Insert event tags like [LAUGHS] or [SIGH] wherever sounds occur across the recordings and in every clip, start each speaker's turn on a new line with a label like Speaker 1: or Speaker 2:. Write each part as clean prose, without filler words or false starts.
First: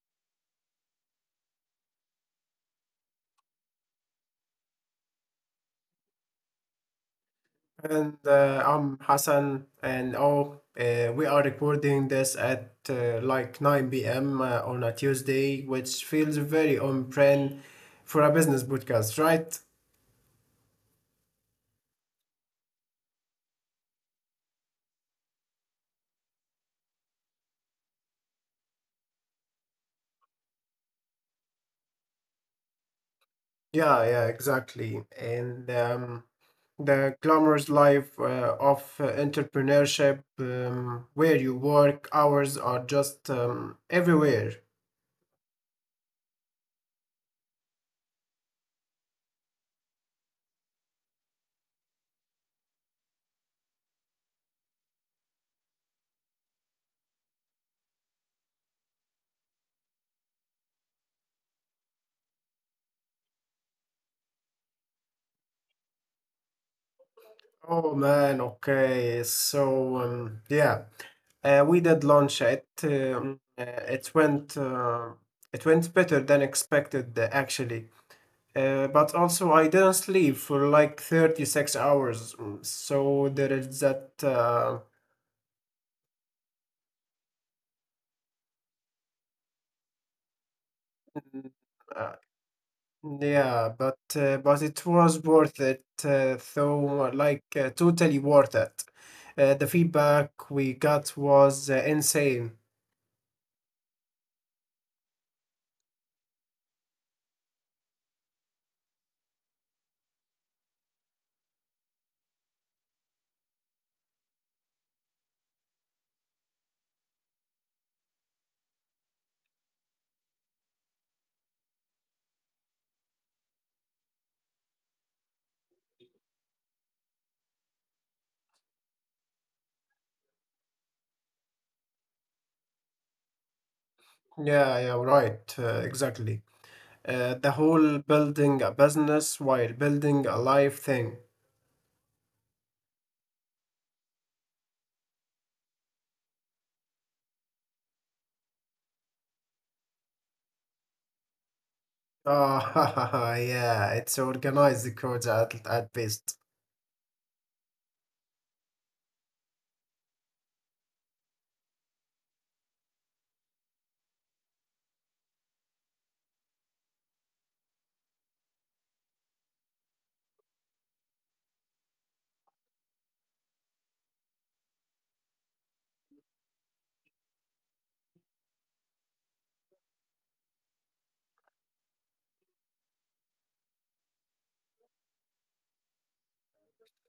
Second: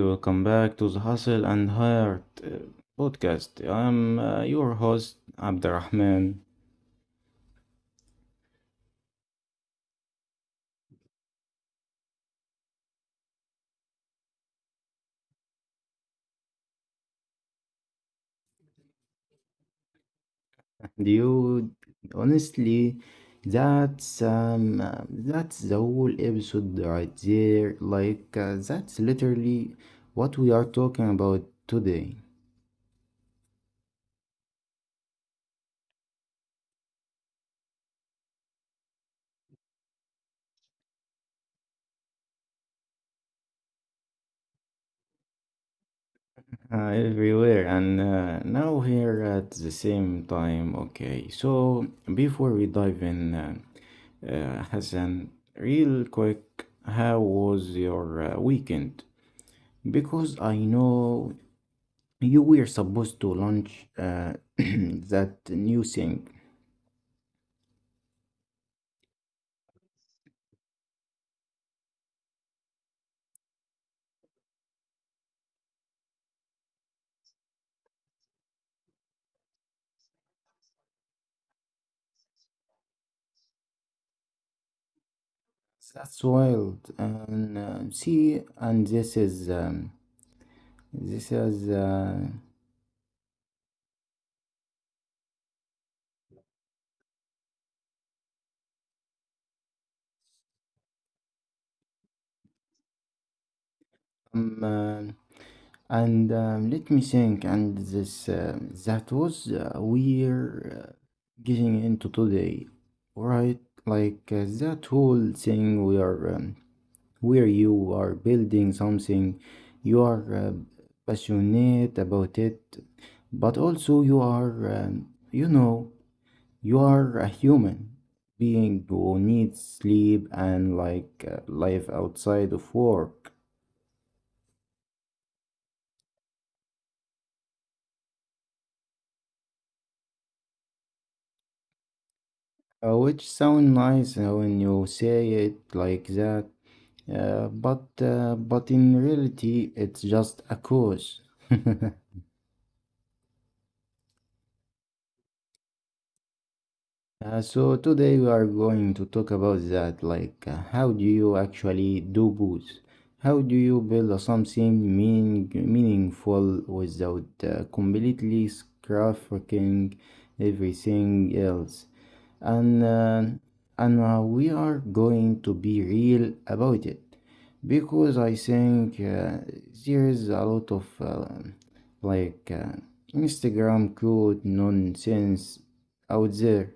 Speaker 1: welcome back to the Hustle and Heart podcast. I'm your host, Abdurrahman.
Speaker 2: And I'm Hassan, and we are recording this at 9 p.m. On a Tuesday, which feels very on brand for a business podcast, right?
Speaker 1: And you, honestly, that's that's the whole episode right there. Like, that's literally what we are talking about today.
Speaker 2: Yeah, yeah, exactly. And the glamorous life of entrepreneurship, where you work, hours are just everywhere.
Speaker 1: Everywhere and now here at the same time. Okay, so before we dive in, Hassan, real quick, how was your weekend? Because I know you were supposed to launch [CLEARS THROAT] that new thing.
Speaker 2: Oh man, okay. So we did launch it. It went better than expected, actually. But also, I didn't sleep for like 36 hours, so there is that.
Speaker 1: That's wild. And see, and
Speaker 2: Mm,
Speaker 1: this is
Speaker 2: uh, yeah, but it was worth it. Totally worth it. The feedback we got was insane.
Speaker 1: um, uh, and let me think. And this that was we're getting into today, right? Like that whole thing we are. Where you are building something, you are passionate about it, but also you are, you know, you are a human being who needs sleep and like life outside of work,
Speaker 2: Yeah, yeah, right. Exactly. The whole building a business while building a life thing.
Speaker 1: which sound nice when you say it like that, but but in reality, it's just a cause. [LAUGHS]
Speaker 2: Oh, [LAUGHS] yeah, it's organized codes at best.
Speaker 1: So today we are going to talk about that, like how do you actually do both? How do you build something meaningful without completely scrapping everything else? And uh, and we are going to be real about it because I think there is a lot of like uh, Instagram code nonsense out there.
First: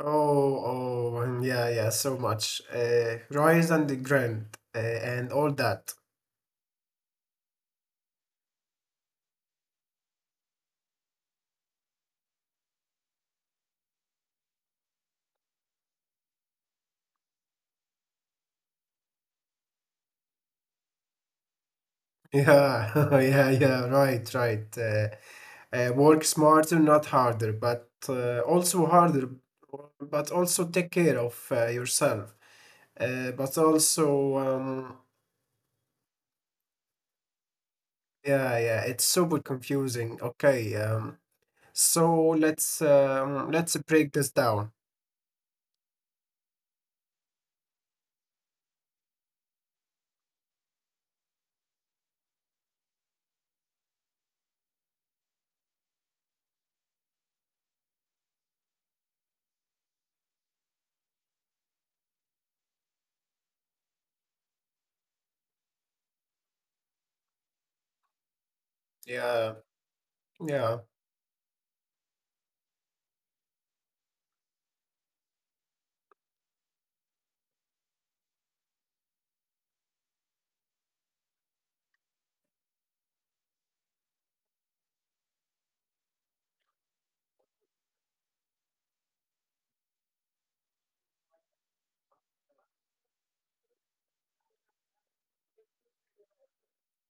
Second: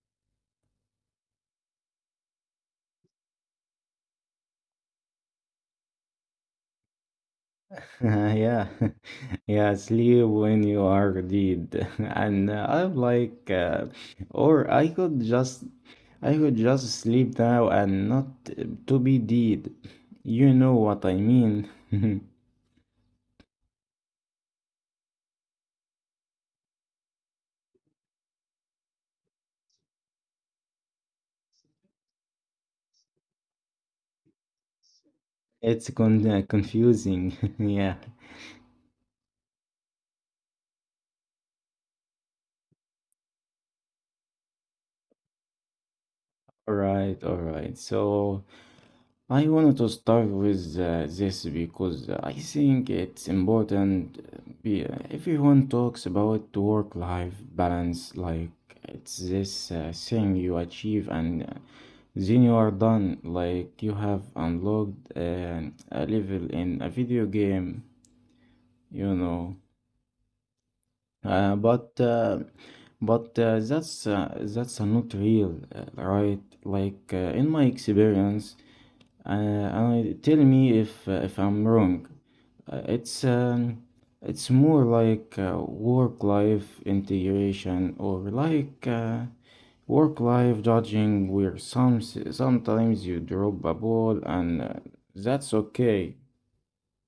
Speaker 2: Oh, oh, yeah, yeah, so much. Rise and the grand and all that.
Speaker 1: [LAUGHS] Yeah, [LAUGHS] yeah, sleep when you are dead, [LAUGHS] and I'm like, or I could just sleep now and not to be dead. You know what I mean? [LAUGHS]
Speaker 2: Yeah, [LAUGHS] yeah, yeah, right, right. Work smarter, not harder, but also harder, but also take care of yourself. Uh, but also, um,
Speaker 1: It's confusing. [LAUGHS] Yeah.
Speaker 2: Yeah, yeah, it's super confusing. Okay, so let's break this down.
Speaker 1: All right, all right. So, I wanted to start with this because I think it's important. Everyone talks about work-life balance, like it's this thing you achieve and then you are done, like you have unlocked a level in a video game, you
Speaker 2: Yeah,
Speaker 1: know.
Speaker 2: yeah.
Speaker 1: Uh, but uh, but that's not real, right? Like in my experience. And tell me if I'm wrong. Uh, it's um, it's more like work-life integration or like work-life judging, where sometimes you drop a ball and that's okay.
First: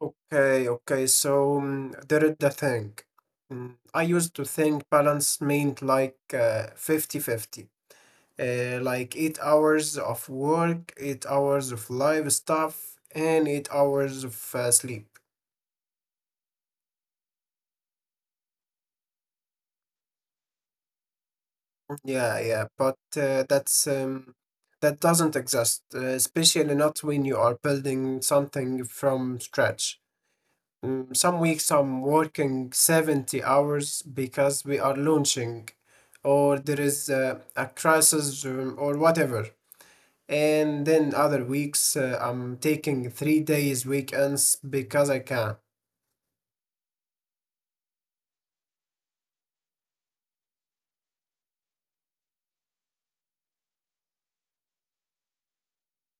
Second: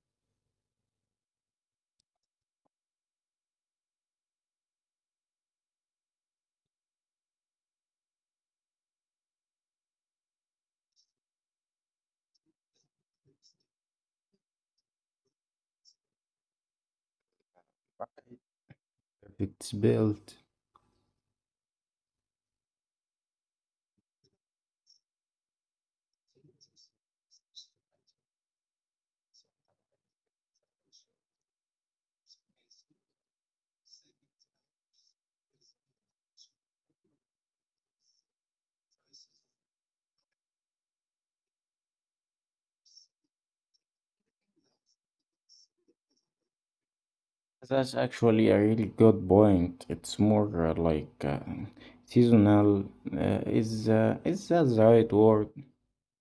Speaker 2: Okay, okay. So there is the thing. I used to think balance meant like 50 fifty, 8 hours of work, 8 hours of live stuff, and 8 hours of sleep.
Speaker 1: It's built.
Speaker 2: Yeah, yeah, but that doesn't exist, especially not when you are building something from scratch. Some weeks I'm working 70 hours because we are launching, or there is a crisis or whatever. And then other weeks I'm taking 3 days weekends because I can.
Speaker 1: That's actually a really good point. It's more seasonal. Is is that the right word?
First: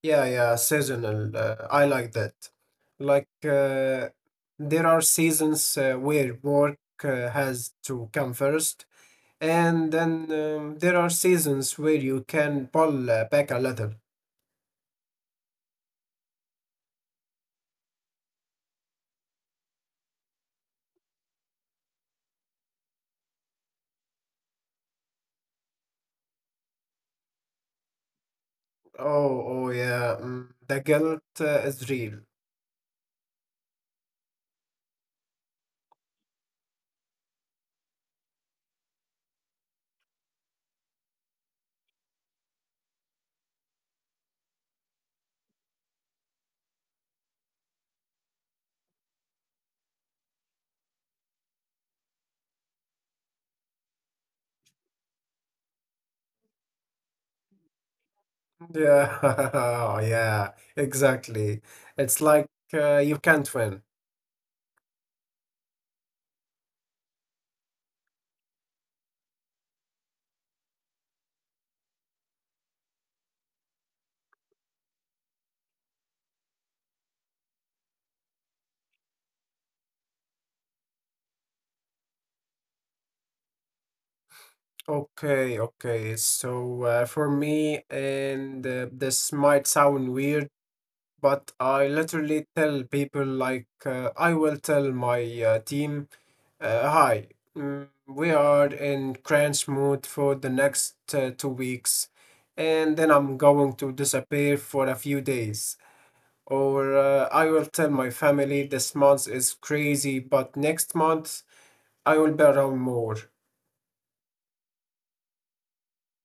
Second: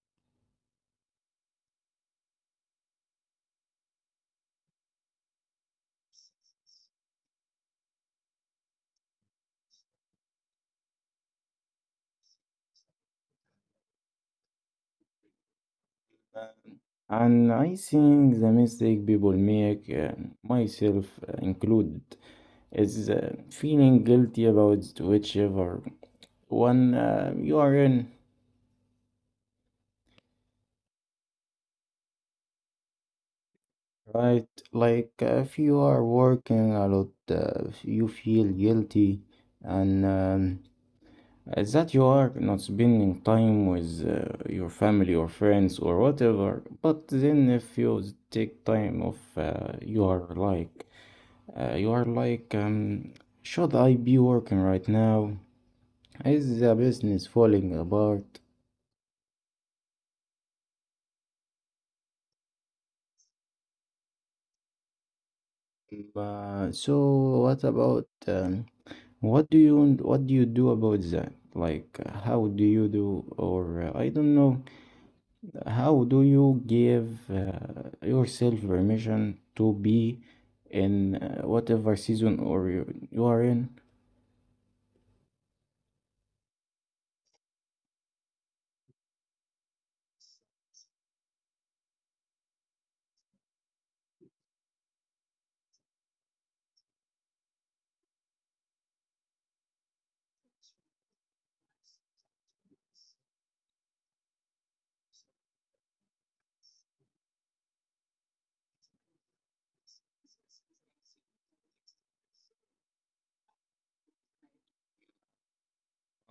Speaker 2: Yeah, yeah, seasonal. I like that. Like, uh, there are seasons where work has to come first, and then there are seasons where you can pull back a little.
Speaker 1: And I think the mistake people make, myself included, is feeling guilty about whichever one you are in,
Speaker 2: Oh, oh, yeah, the guilt is real.
Speaker 1: right? Like if you are working a lot, you feel guilty, and that you are not spending time with your family or friends or whatever. But then if you take time off, you are like, should I be working right now? Is the business falling apart?
Speaker 2: Yeah, [LAUGHS] yeah, exactly. It's like you can't win.
Speaker 1: But so what about what do you do about that? Like how do you do or I don't know, how do you give yourself permission to be in whatever season you are in.
Speaker 2: Okay, okay. So for me, and this might sound weird, but I literally tell people like I will tell my team, "Hi, we are in crunch mode for the next 2 weeks, and then I'm going to disappear for a few days." Or I will tell my family this month is crazy, but next month I will be around more.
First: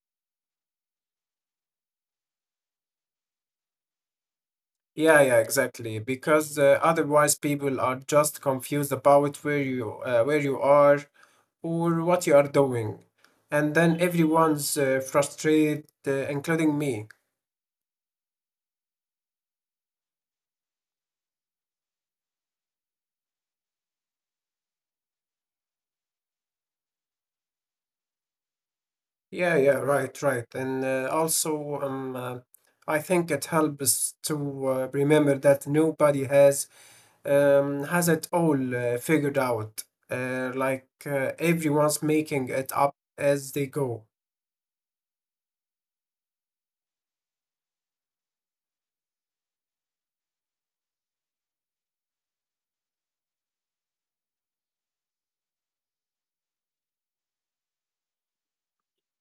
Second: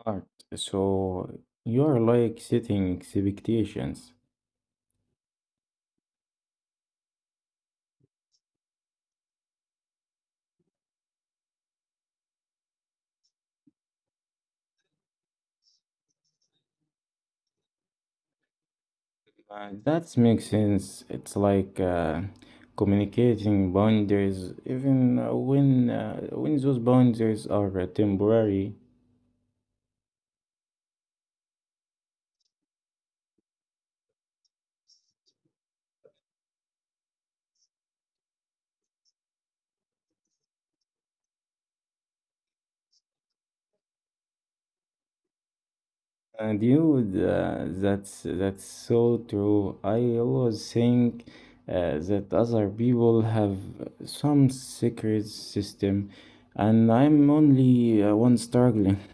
Speaker 1: Art. So you are like setting expectations.
Speaker 2: Yeah, yeah, exactly. Because otherwise, people are just confused about where you where you are or what you are doing, and then everyone's frustrated, including me.
Speaker 1: That makes sense. It's like communicating boundaries, even when those boundaries are temporary.
Speaker 2: Yeah, yeah, right, right. And I think it helps to remember that nobody has it all figured out. Everyone's making it up as they go.
Speaker 1: And you, that's so true. I always think that other people have some secret system, and I'm only one struggling. [LAUGHS]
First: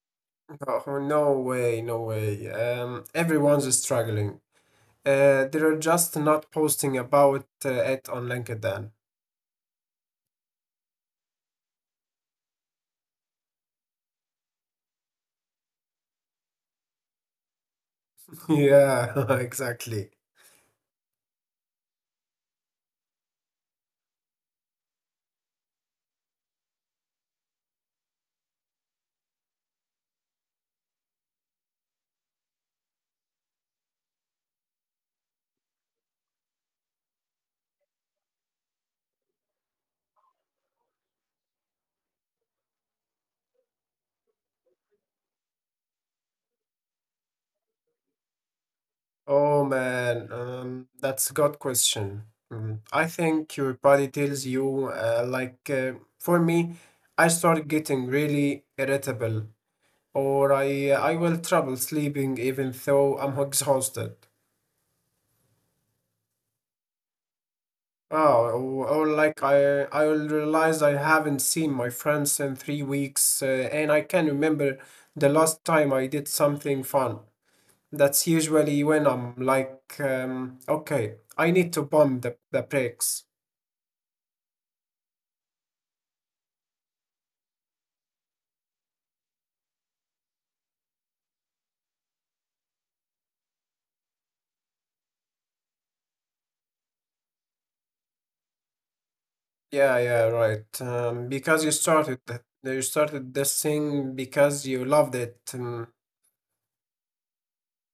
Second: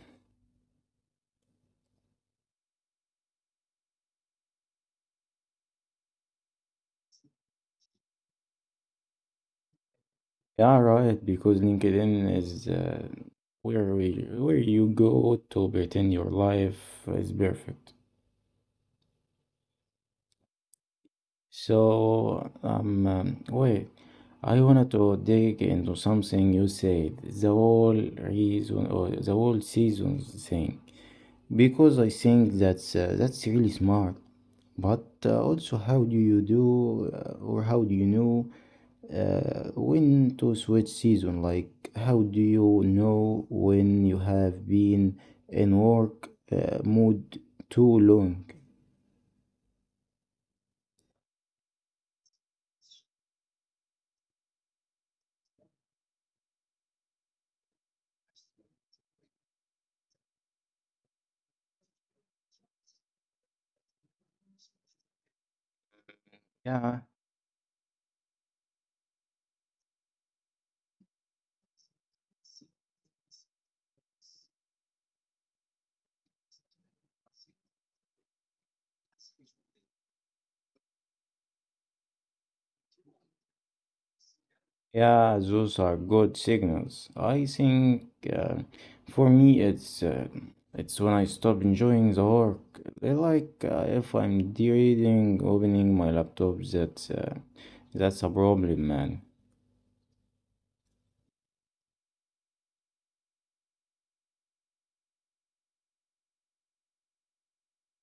Speaker 2: Oh, no way, no way. Everyone's struggling. They're just not posting about it on LinkedIn. [LAUGHS]
Speaker 1: Yeah, right. Because LinkedIn is where you go to pretend your life is perfect.
Speaker 2: Yeah, [LAUGHS] exactly.
Speaker 1: So, wait, I wanted to dig into something you said, the whole reason or the whole seasons thing, because I think that's really smart. But also, how do you, or how do you know when to switch season? Like, how do you know when you have been in work mood too long?
Speaker 2: Oh man, that's a good question. I think your body tells you, for me, I start getting really irritable, or I will trouble sleeping even though I'm exhausted.
Speaker 1: Yeah.
Speaker 2: Oh, or like I will realize I haven't seen my friends in 3 weeks, and I can remember the last time I did something fun. That's usually when I'm like, okay, I need to pump the brakes.
Speaker 1: Yeah, those are good signals. I think for me, it's when I stop enjoying the work. They Like if I'm reading, opening my laptop, that's a problem, man.
Speaker 2: Yeah, yeah, right. Because you started that, you started this thing because you loved it.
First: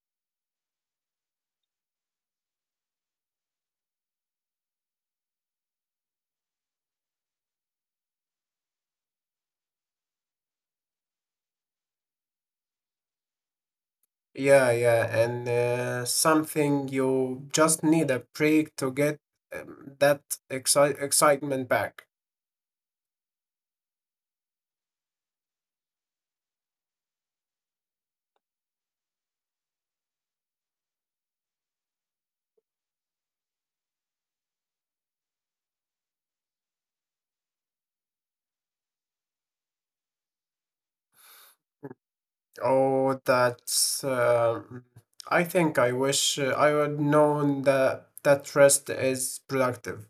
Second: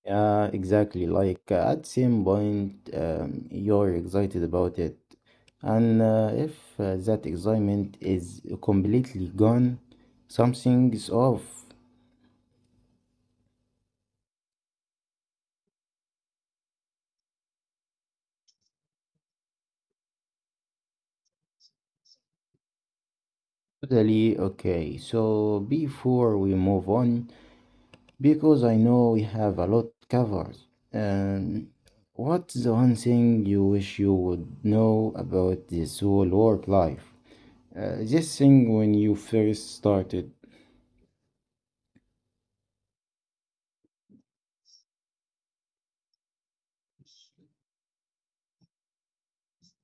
Speaker 1: Yeah, exactly. Like at same point, you're excited about it, and if that excitement is completely gone, something's off.
Speaker 2: Yeah, yeah, and something you just need a break to get that excitement back.
Speaker 1: Totally okay. So before we move on, because I know we have a lot covered, um, what's the one thing you wish you would know about the soul work life? This thing when you first started,
Speaker 2: Oh, that's. Uh, mm, I think I wish I would known that rest is productive.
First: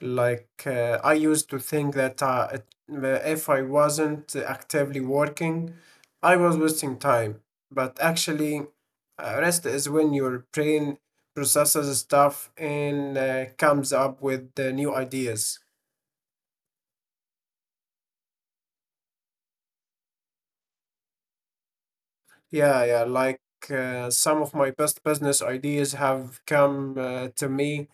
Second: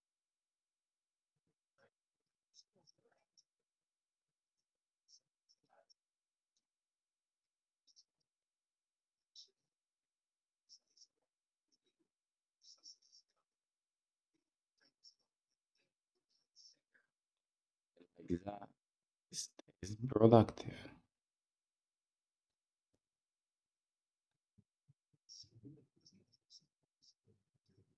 Speaker 2: I used to think that uh, if I wasn't actively working, I was wasting time. But actually, rest is when your brain processes stuff and comes up with the new ideas.
Speaker 1: like that is, is productive.
Speaker 2: Yeah, yeah. Some of my best business ideas have come to me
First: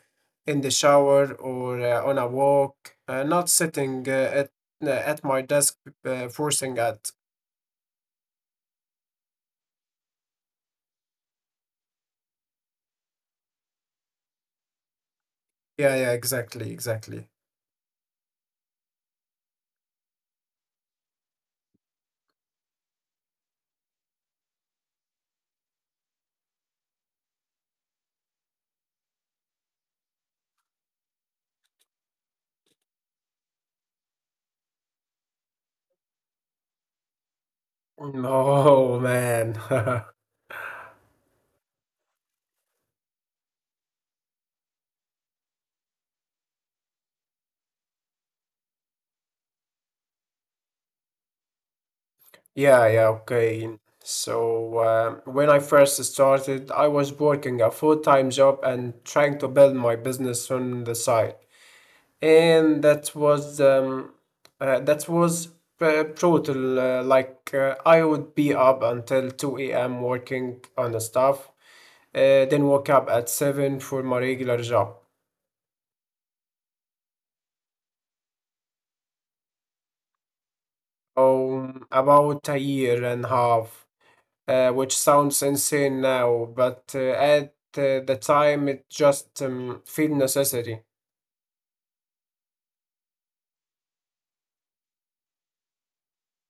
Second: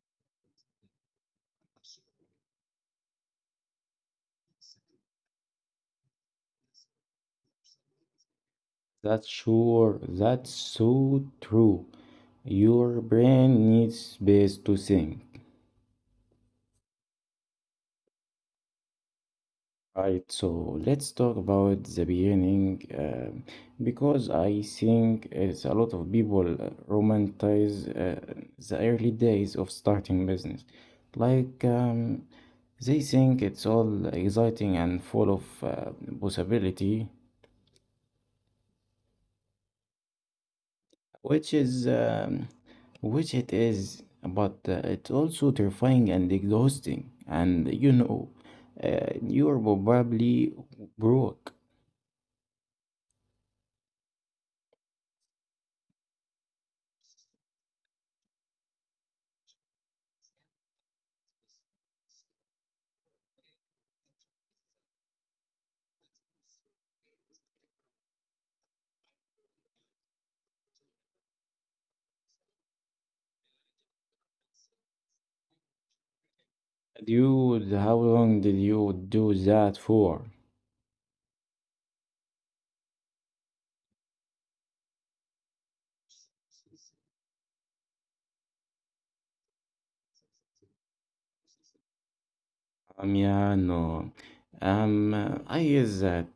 Speaker 2: in the shower or on a walk, not sitting at my desk forcing at.
Speaker 1: That's sure. That's so true. Your brain needs space to think.
Speaker 2: Yeah, yeah. Exactly, exactly.
Speaker 1: Right, so let's talk about the beginning, because I think it's a lot of people romanticize the early days of starting business. Like they think it's all exciting and full of possibility,
Speaker 2: Oh man. [LAUGHS]
Speaker 1: which is which it is, but it's also terrifying and exhausting. And you know, you're probably broke.
Speaker 2: Yeah, yeah, okay. So when I first started, I was working a full-time job and trying to build my business on the side. And that was brutal. I would be up until 2 a.m. working on the stuff, then woke up at 7 for my regular job.
Speaker 1: Dude, how long did you do that for?
Speaker 2: About a year and a half, which sounds insane now, but at the time it just felt necessary.
Speaker 1: Yeah, no. I is that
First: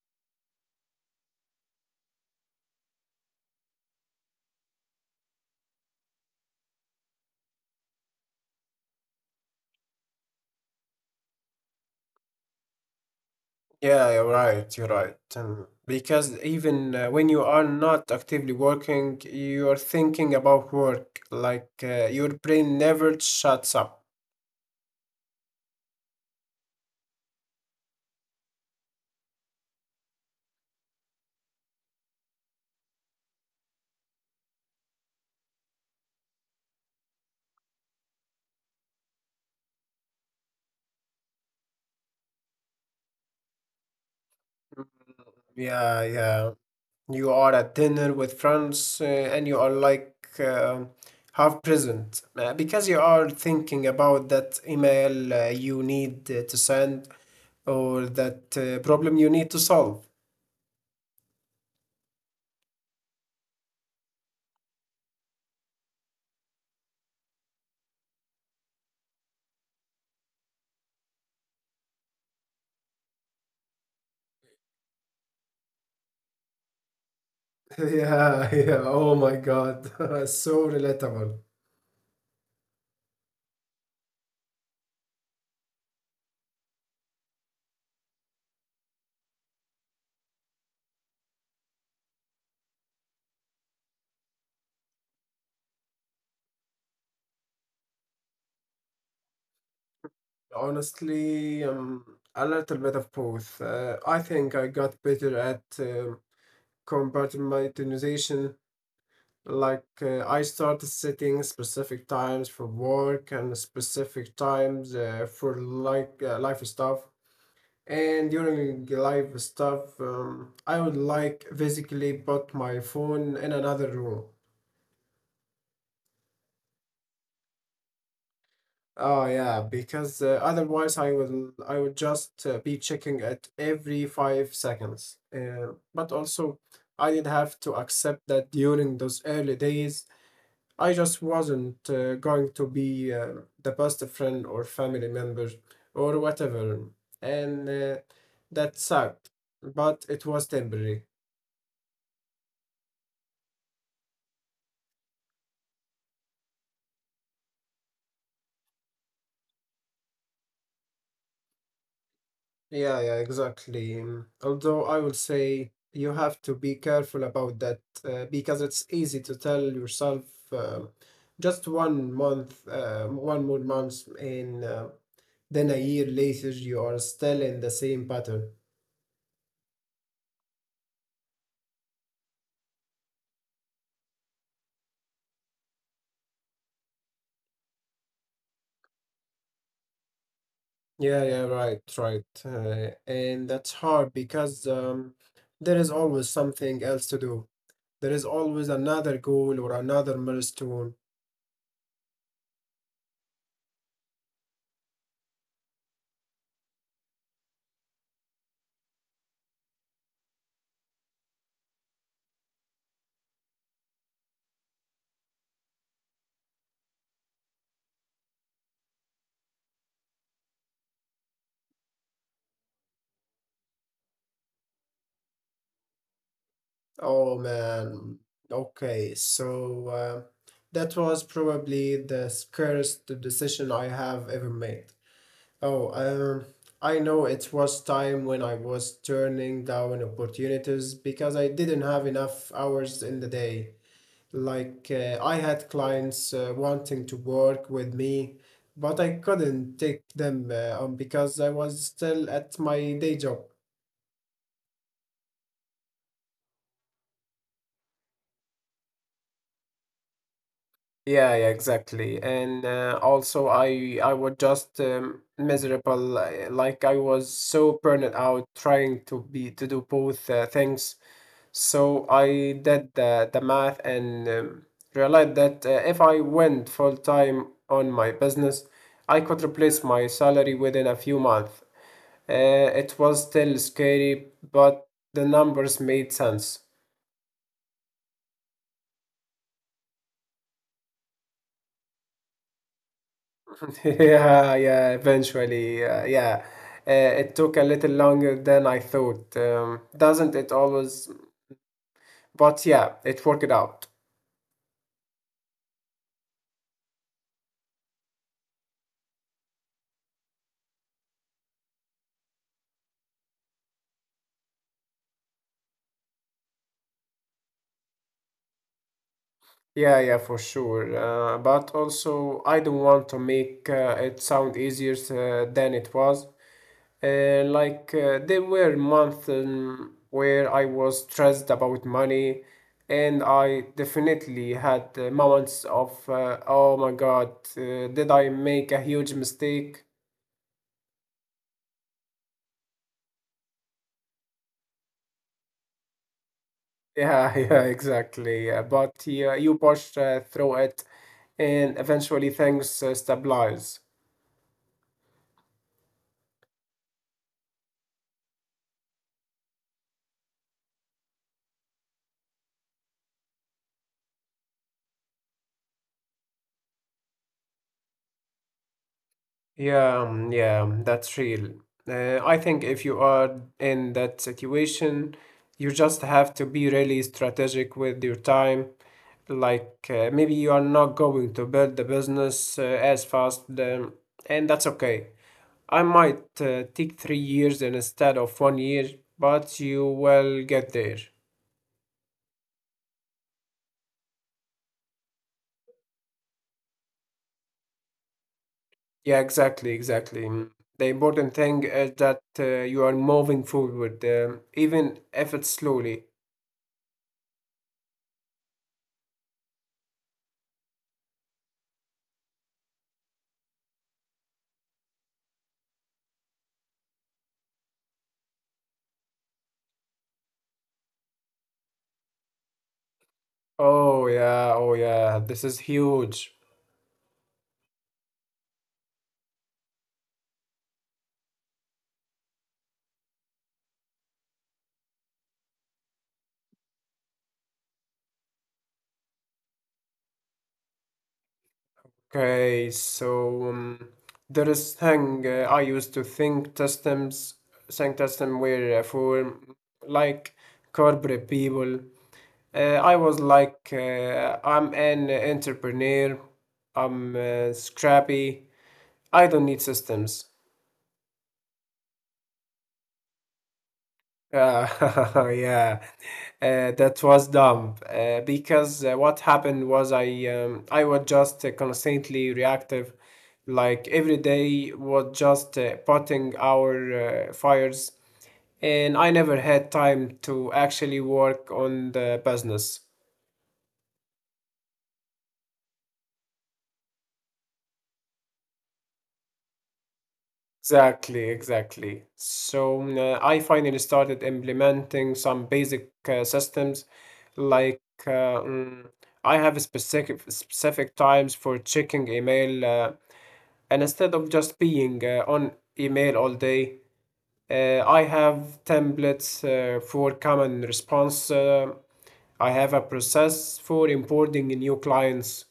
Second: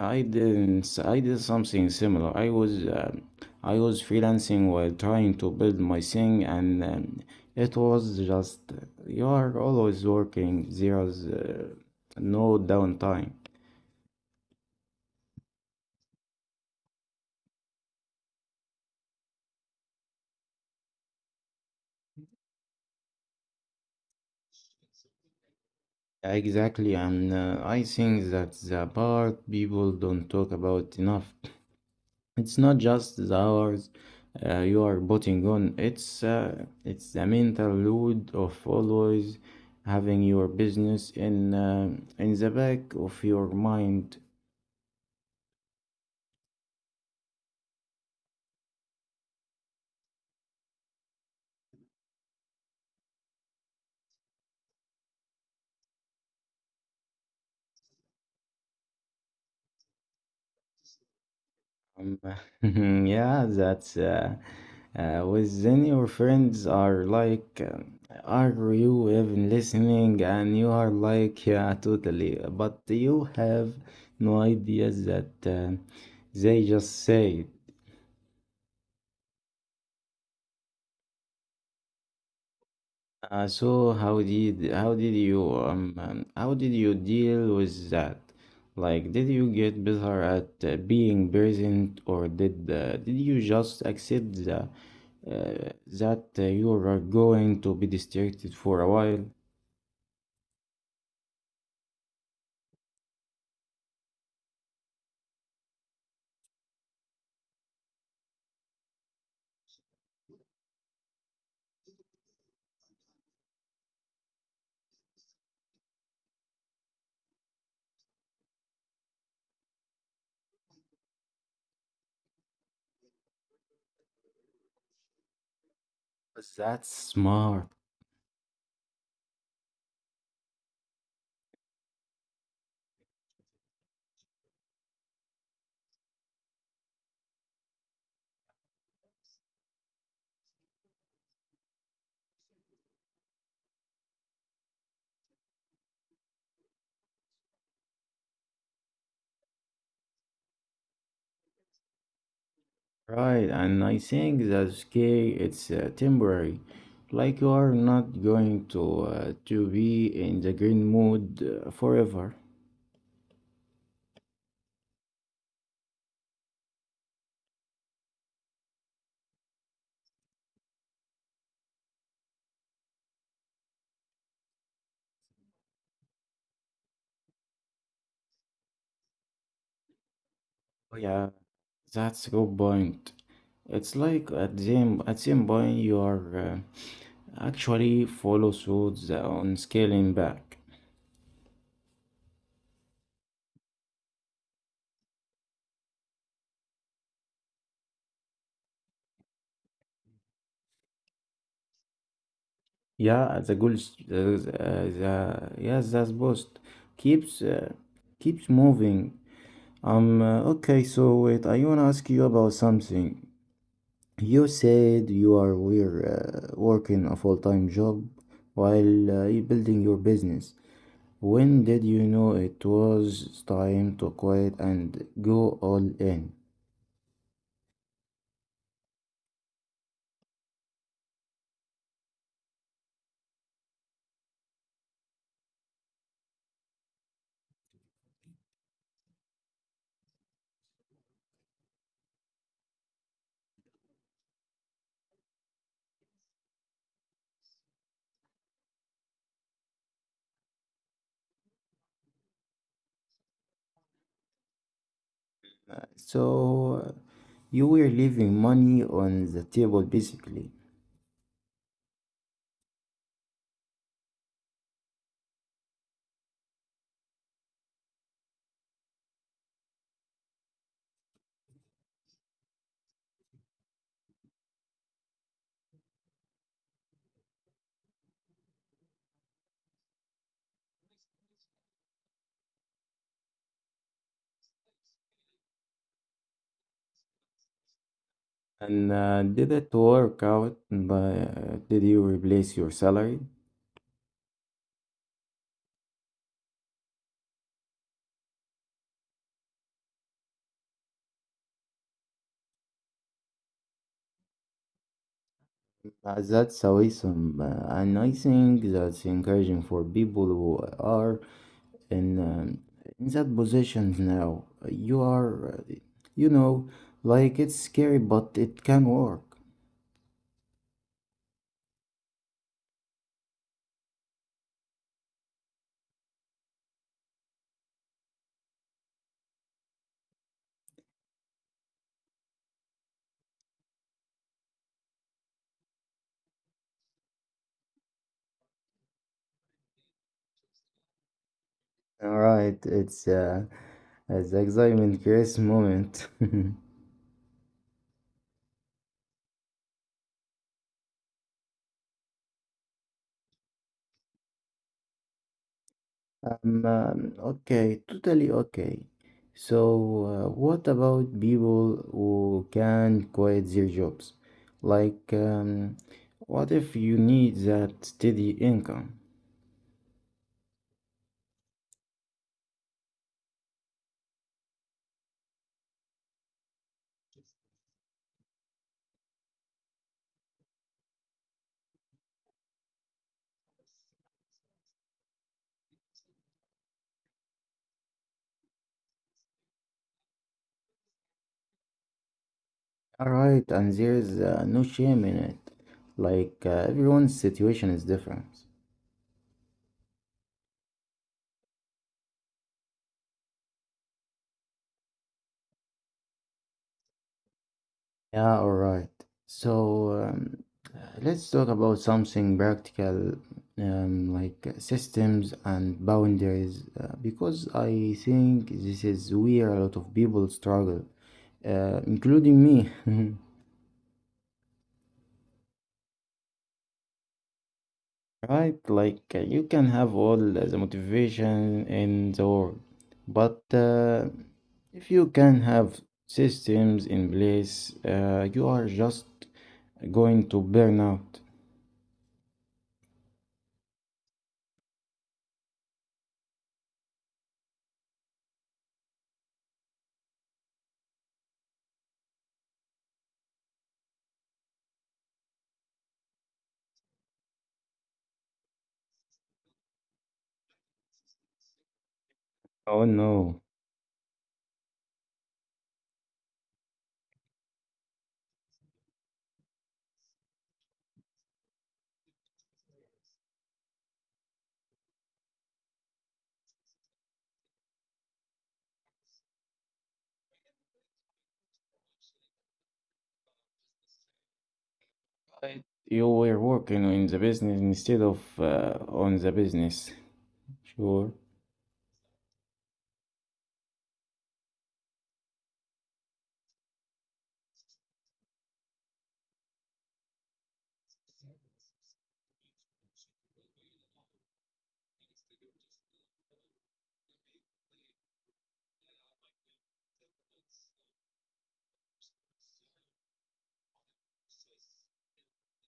Speaker 1: I didn't. I did something similar. I was freelancing while trying to build my thing, and it was just you are always working. There's no downtime.
Speaker 2: Yeah, you're right. You're right. Because even when you are not actively working, you are thinking about work. Your brain never shuts up.
Speaker 1: Exactly, and I think that's the part people don't talk about enough. It's not just the hours you are putting on, it's the mental load of always having your business in the back of your mind.
Speaker 2: Yeah, yeah. You are at dinner with friends and you are like half present because you are thinking about that email you need to send or that problem you need to solve.
Speaker 1: [LAUGHS] Yeah, that's with then your friends are like are you even listening and you are like yeah totally but you have no idea that they just say it.
Speaker 2: [LAUGHS] Yeah, yeah. Oh my God. [LAUGHS] So relatable.
Speaker 1: So how did you deal with that? Like, did you get better at being present, or did you just accept that you are going to be distracted for a while?
Speaker 2: Honestly, a little bit of both. I think I got better at compartmentalization. I started setting specific times for work and specific times for life stuff. And during life stuff, I would like basically put my phone in another room.
Speaker 1: That's smart,
Speaker 2: Oh yeah, because otherwise I would just be checking it every 5 seconds. But also, I did have to accept that during those early days, I just wasn't going to be the best friend or family member or whatever, and that sucked. But it was temporary.
Speaker 1: right? And I think that's okay. It's temporary. Like you are not going to be in the green mood forever.
Speaker 2: Yeah, yeah, exactly. Although I will say you have to be careful about that because it's easy to tell yourself um just one month, one more month, and then a year later you are still in the same pattern.
Speaker 1: Oh, yeah, that's a good point. It's like at same point you are actually follow suits on scaling back.
Speaker 2: Yeah, yeah, right, right. And that's hard because there is always something else to do. There is always another goal or another milestone.
Speaker 1: Yeah, the goal, the yeah, that's boost keeps keeps moving. Okay, so wait, I wanna ask you about something. You said you are we're working a full-time job while you building your business. When did you know it was time to quit and go all in?
Speaker 2: Oh man. Okay, so that was probably the scariest decision I have ever made. Oh, um, I know it was time when I was turning down opportunities because I didn't have enough hours in the day. I had clients wanting to work with me, but I couldn't take them on because I was still at my day job.
Speaker 1: So you were leaving money on the table basically.
Speaker 2: Yeah, yeah, exactly. And also, I was just miserable. Like I was so burned out trying to be to do both things. So I did the math and realized that if I went full time on my business, I could replace my salary within a few months. Uh, it was still scary, but the numbers made sense.
Speaker 1: And did it work out? But did you replace your salary?
Speaker 2: [LAUGHS] Yeah, yeah, eventually, yeah. It took a little longer than I thought. Doesn't it always? But yeah, it worked out.
Speaker 1: That's awesome, and I think that's encouraging for people who are in um, in that position now. You are, you know, like it's scary, but it can work.
Speaker 2: Yeah, yeah, for sure. But also, I don't want to make it sound easier than it was. There were months where I was stressed about money, and I definitely had moments of, oh my God, did I make a huge mistake?
Speaker 1: All right, it's excitement, Chris moment. [LAUGHS]
Speaker 2: Yeah, [LAUGHS] yeah, exactly. But yeah, you push through it, and eventually things stabilize.
Speaker 1: Okay, totally okay. So, what about people who can quit their jobs? Like, what if you need that steady income?
Speaker 2: Yeah, yeah, that's real. I think if you are in that situation, you just have to be really strategic with your time. Maybe you are not going to build the business as fast, and that's okay. I might take 3 years instead of one year, but you will get there.
Speaker 1: All right, and there's no shame in it. Like, everyone's situation is different.
Speaker 2: Yeah, exactly, exactly. Mm. The important thing is that you are moving forward, even if it's slowly.
Speaker 1: Yeah, all right. So let's talk about something practical, like systems and boundaries, because I think this is where a lot of people struggle, including me. [LAUGHS]
Speaker 2: Oh, yeah, oh, yeah, this is huge.
Speaker 1: Right? Like you can have all the motivation in the world, but if you can have systems in place, you are just going to burn out.
Speaker 2: Okay, so there is thing I used to think system were for like corporate people. Uh, I was like, I'm an entrepreneur, I'm scrappy, I don't need systems.
Speaker 1: Oh no.
Speaker 2: Uh, [LAUGHS] yeah, That was dumb. Because what happened was I was just constantly reactive, like every day was just putting our fires, and I never had time to actually work on the business.
Speaker 1: But you were working in the business instead of on the business. Sure.
Speaker 2: Exactly, exactly. So I finally started implementing some basic systems like uh, mm, I have a specific times for checking email and instead of just being on email all day, I have templates for common response. I have a process for importing new clients.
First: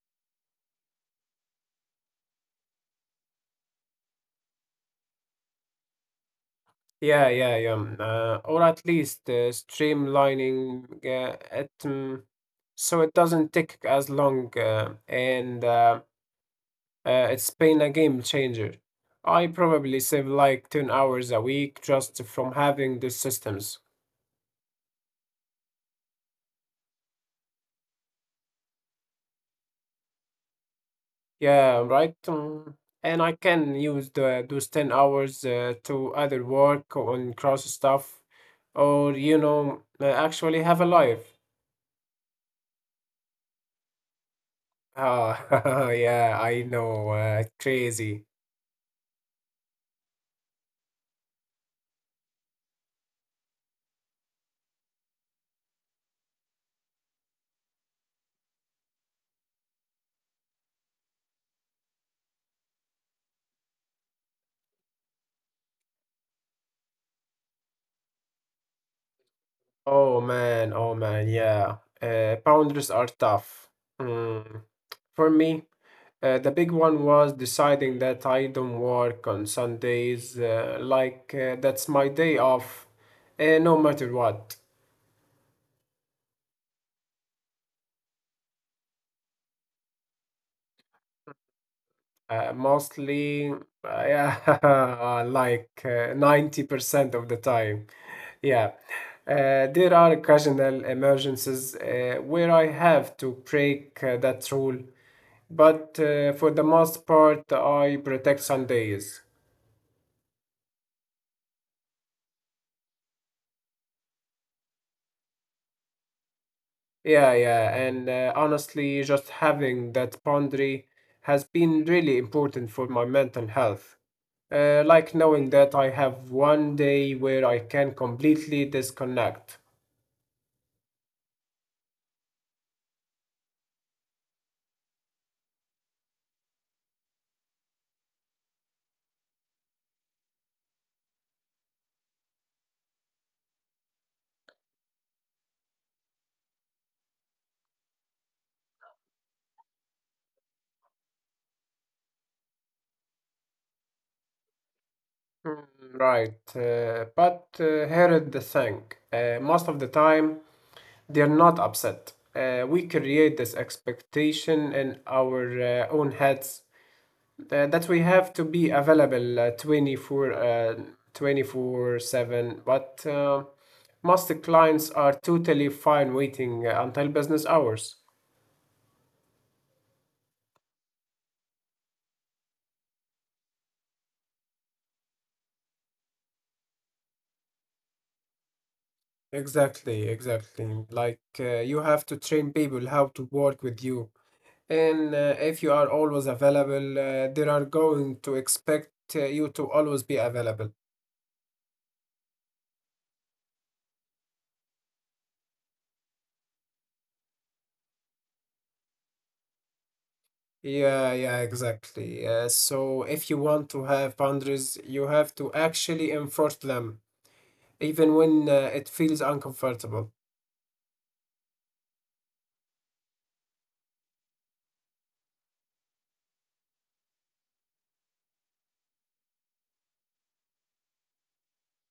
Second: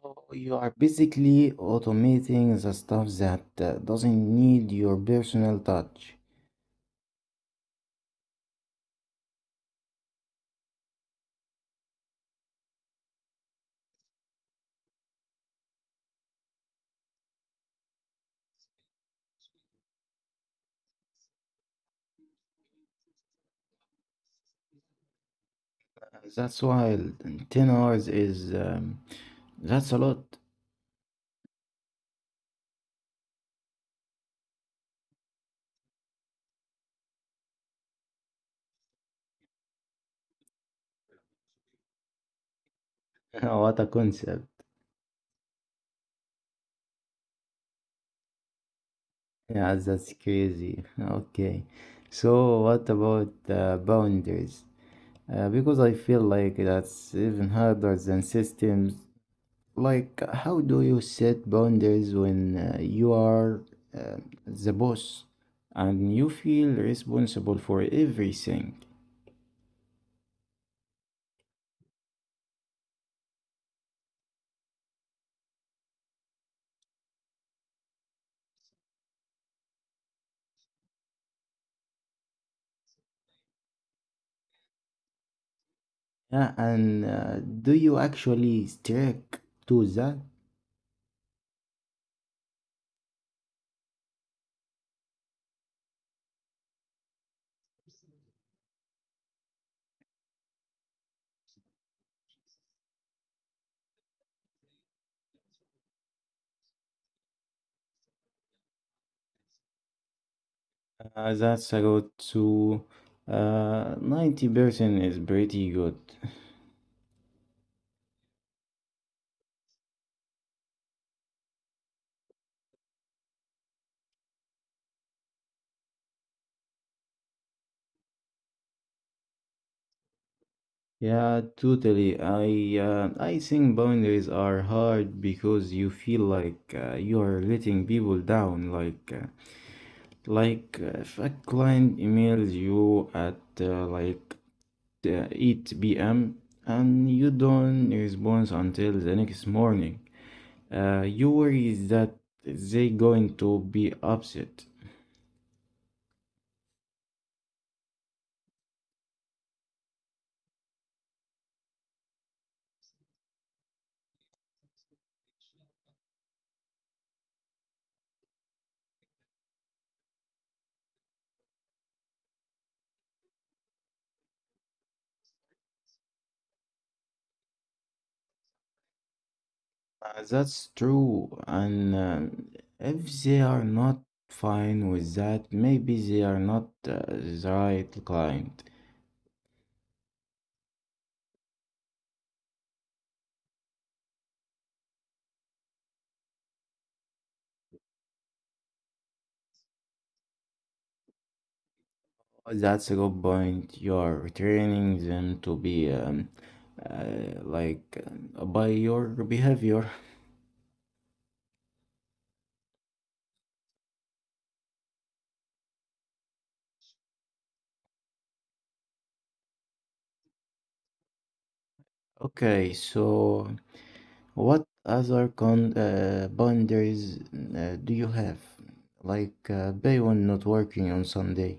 Speaker 1: So you are basically automating the stuff that doesn't need your personal touch.
Speaker 2: Yeah, yeah, yeah. Or at least streamlining it, so it doesn't take as long. And It's been a game changer. I probably save like 10 hours a week just from having the systems.
Speaker 1: That's wild. 10 hours is that's a lot.
Speaker 2: Yeah, right. And I can use those 10 hours to either work on cross stuff or, actually have a life.
Speaker 1: [LAUGHS] What a concept.
Speaker 2: Ah, [LAUGHS] yeah, I know. Crazy.
Speaker 1: Yeah, that's crazy. Okay. So what about boundaries? Because I feel like that's even harder than systems. Like, how do you set boundaries when you are uh, the boss and you feel responsible for everything?
Speaker 2: Oh man, yeah. Boundaries are tough. Mm. For me, the big one was deciding that I don't work on Sundays, like that's my day off, no matter what.
Speaker 1: Yeah, and do you actually stick to that?
Speaker 2: Mostly, yeah, [LAUGHS] like 90% of the time. Yeah. There are occasional emergencies where I have to break that rule. But for the most part, I protect Sundays.
Speaker 1: That's about to, 90% is pretty good.
Speaker 2: Yeah, yeah, and honestly, just having that boundary has been really important for my mental health. Like knowing that I have one day where I can completely disconnect.
Speaker 1: Yeah, totally. I think boundaries are hard because you feel like you are letting people down. Like, like if a client emails you at like 8 p.m. and you don't respond until the next morning, you worry that they going to be upset.
Speaker 2: Mm. Right, but here is the thing. Most of the time, they're not upset. We create this expectation in our own heads that we have to be available, 24/7, but most clients are totally fine waiting until business hours.
Speaker 1: That's true, and if they are not fine with that, maybe they are not the right client.
Speaker 2: Exactly, exactly, like you have to train people how to work with you, and if you are always available, they are going to expect you to always be available.
Speaker 1: Oh, that's a good point. You're returning them to be uh, like by your behavior.
Speaker 2: Yeah, yeah, exactly. So if you want to have boundaries, you have to actually enforce them, even when it feels uncomfortable.
Speaker 1: Okay, so what other con boundaries do you have? Like Bayon not working on Sunday.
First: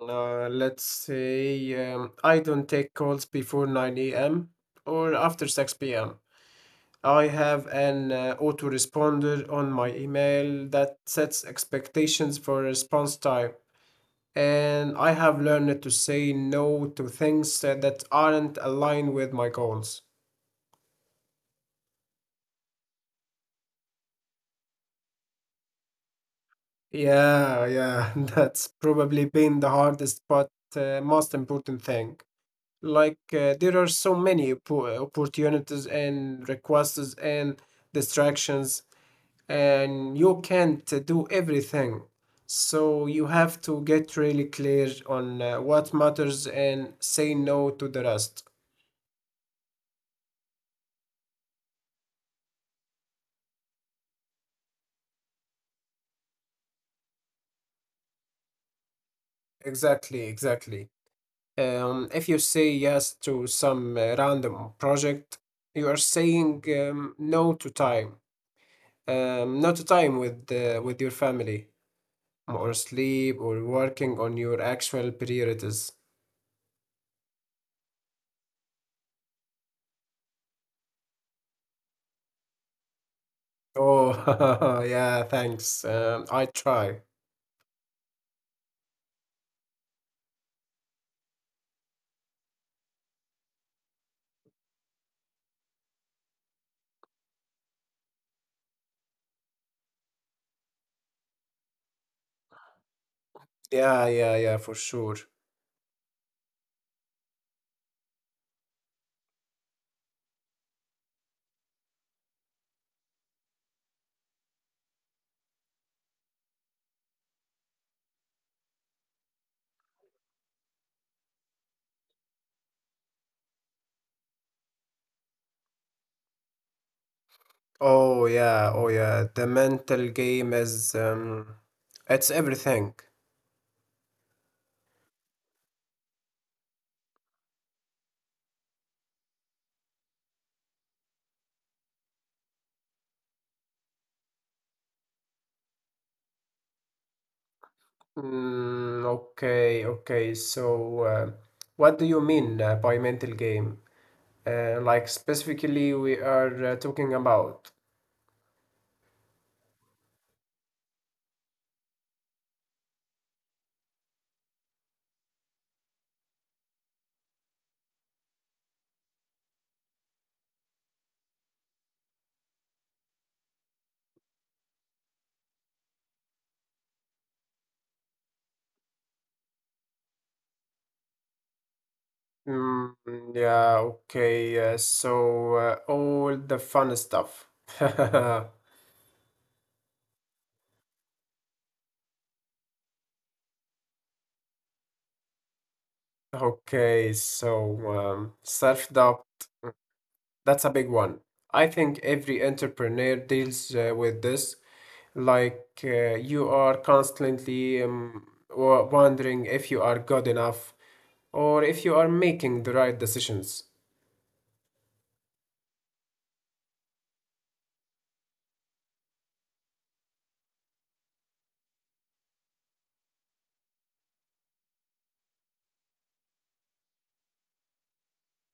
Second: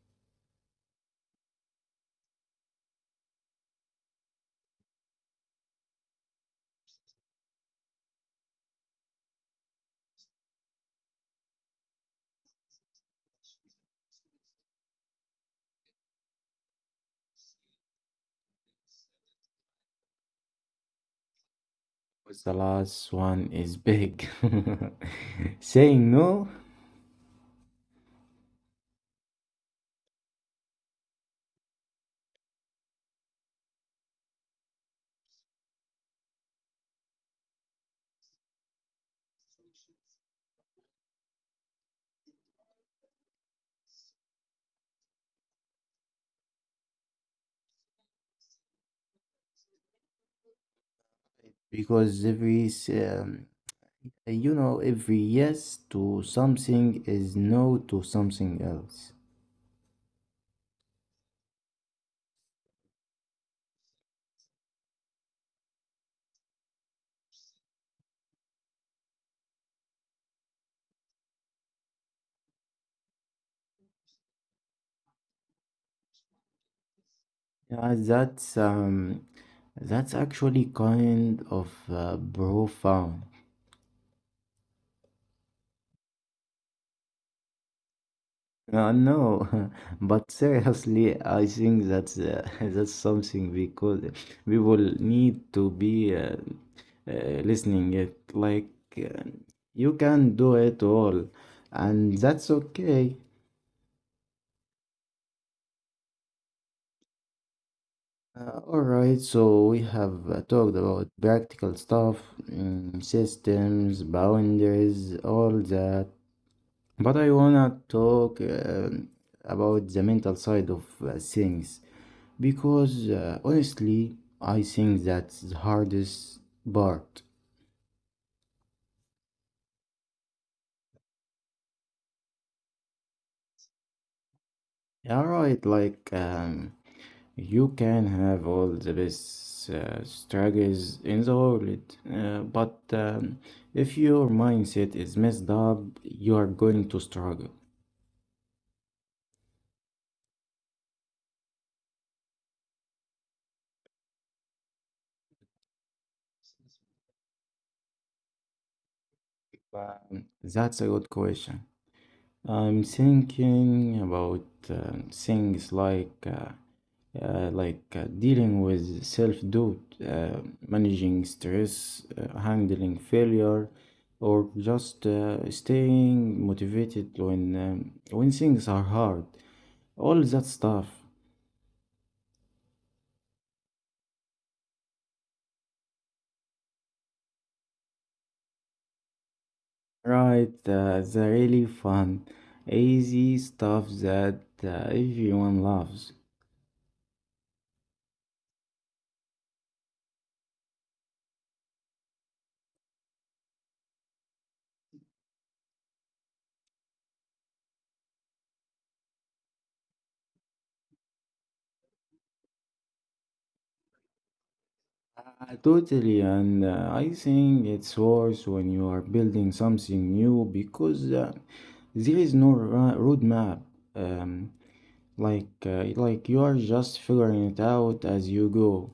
Speaker 2: Let's say I don't take calls before 9 a.m. or after 6 p.m. I have an autoresponder on my email that sets expectations for response time. And I have learned to say no to things that aren't aligned with my goals.
Speaker 1: The last one is big. [LAUGHS] Saying no,
Speaker 2: Yeah, yeah, [LAUGHS] that's probably been the hardest but most important thing. Like there are so many opportunities and requests and distractions, and you can't do everything, so you have to get really clear on what matters and say no to the rest.
Speaker 1: because you know every yes to something is no to something else.
Speaker 2: Exactly, exactly. If you say yes to some random project, you are saying no to time, not to time with with your family, or sleep, or working on your actual priorities.
Speaker 1: Yeah, that's actually kind of profound.
Speaker 2: Oh, [LAUGHS] yeah, thanks. I try.
Speaker 1: No. [LAUGHS] But seriously, I think that's [LAUGHS] that's something, because people need to be listening it, like uh, you can do it all and that's okay.
Speaker 2: Yeah, yeah, yeah, for sure.
Speaker 1: All right, so we have talked about practical stuff, systems, boundaries, all that. But I wanna talk about the mental side of things because honestly, I think that's the hardest part.
Speaker 2: Oh, yeah, oh, yeah. The mental game is, it's everything.
Speaker 1: All right, like you can have all the best strategies in the world, but if your mindset is messed up, you are going to struggle.
Speaker 2: Mm, okay, okay. So, what do you mean by mental game? Like specifically, we are talking about.
Speaker 1: That's a good question. I'm thinking about things like dealing with self-doubt, uh, managing stress, handling failure, or just staying motivated when things are hard. All that stuff,
Speaker 2: Mm, yeah, okay. So all the fun stuff. [LAUGHS]
Speaker 1: right? The really fun, easy stuff that everyone loves.
Speaker 2: Okay, so self-doubt, that's a big one. I think every entrepreneur deals with this. Like you are constantly wondering if you are good enough, or if you are making the right decisions.
Speaker 1: Totally, and I think it's worse when you are building something new because there is no roadmap. Um, like like you are just figuring it out as you go.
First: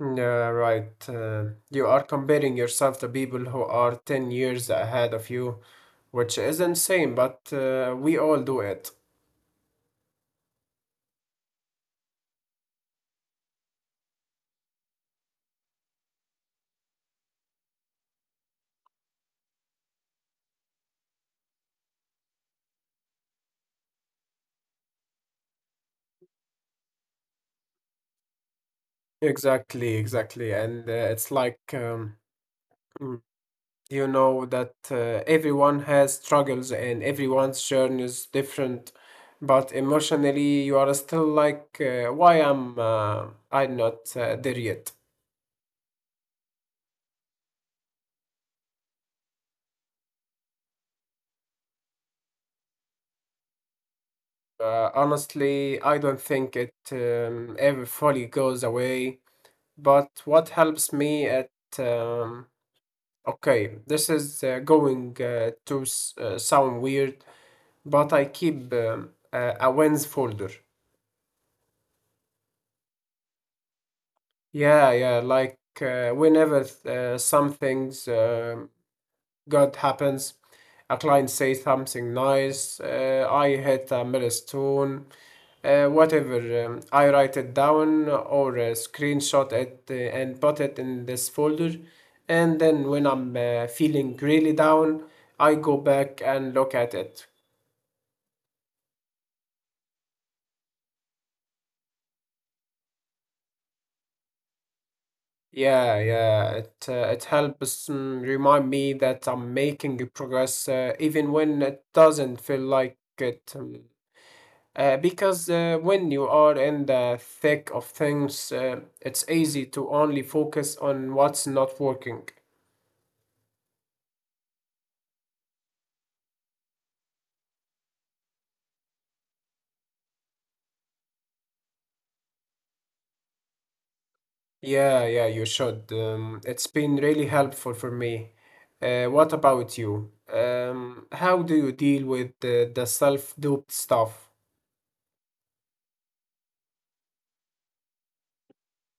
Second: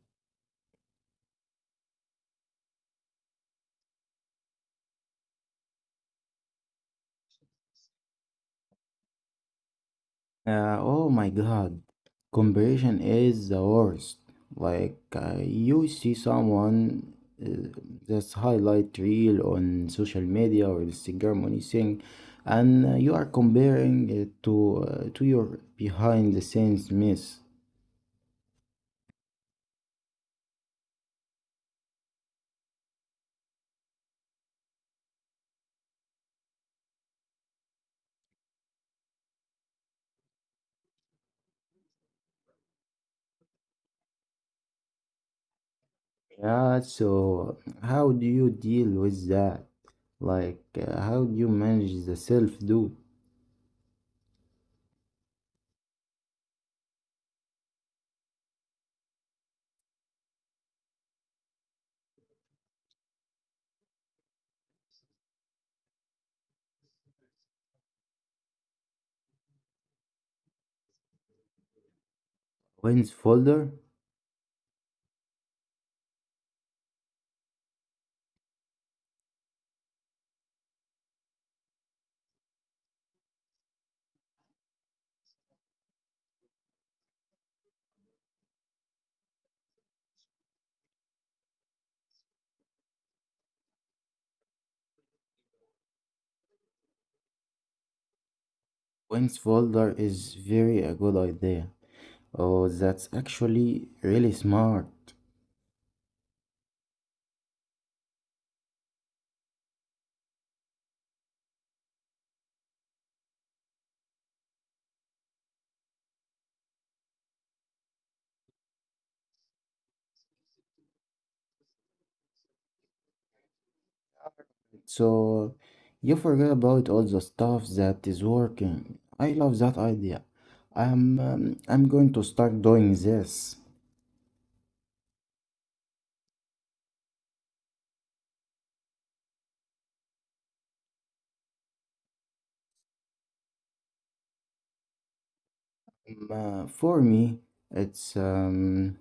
Speaker 2: Yeah, right. You are comparing yourself to people who are 10 years ahead of you, which is insane, but we all do it.
Speaker 1: Oh my god, comparison is the worst. Like, you see someone uh, that's highlight reel on social media or Instagram or anything, and you are comparing it to your behind the scenes mess.
Speaker 2: Exactly, exactly. And it's like, you know that everyone has struggles and everyone's journey is different, but emotionally you are still like, why am I not there yet?
Speaker 1: Yeah, so how do you deal with that? Like, how do you manage the self-doubt?
Speaker 2: Honestly, I don't think it ever fully goes away. But what helps me at um, okay, this is going to sound weird, but I keep a wins folder.
Speaker 1: Wins folder?
Speaker 2: Yeah, yeah. Like whenever something's good happens, a client says something nice, I hit a milestone, whatever. I write it down or screenshot it and put it in this folder. And then when I'm feeling really down, I go back and look at it.
Speaker 1: Wins folder is very a good idea. Oh, that's actually really smart.
Speaker 2: Yeah, yeah, it helps, remind me that I'm making a progress even when it doesn't feel like it. Because when you are in the thick of things, it's easy to only focus on what's not working.
Speaker 1: So you forget about all the stuff that is working. I love that idea. I'm going to start doing this.
Speaker 2: Yeah, yeah, you should. It's been really helpful for me. What about you? How do you deal with the self-doubt stuff?
Speaker 1: For me, it's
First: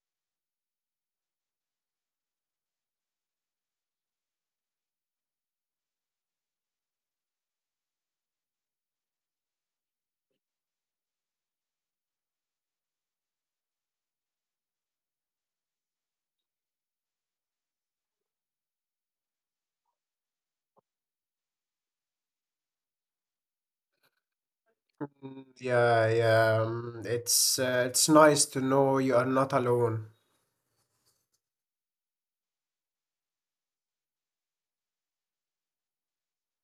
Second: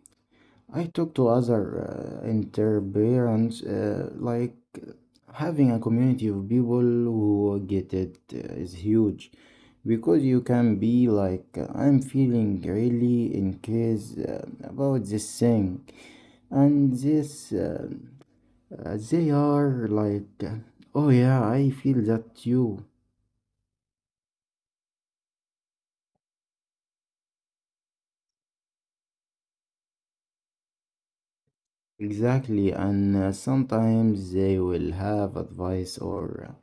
Speaker 1: I talk to other interparents, like having a community of people who get it is huge, because you can be like, I'm feeling really in case about this thing, and this they are like, oh yeah, I feel that too.
Speaker 2: Mm, yeah, yeah. It's nice to know you are not alone.
Speaker 1: Exactly, and sometimes they will have advice or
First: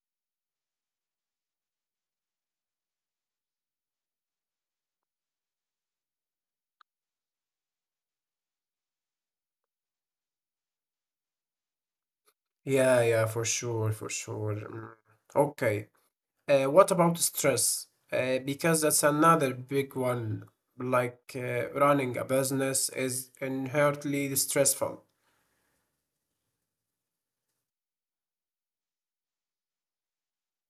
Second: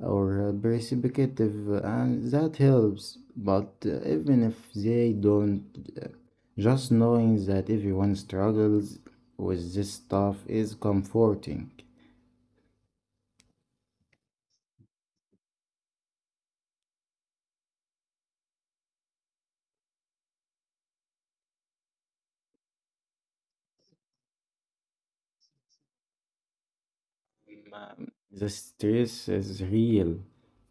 Speaker 1: or perspective, and that helps. But even if they don't, uh, just knowing that everyone struggles with this stuff is comforting.
Speaker 2: Yeah, yeah, for sure, for sure. Mm. Okay. What about stress? Because that's another big one. Like running a business is inherently stressful.
Speaker 1: Um, The stress is real.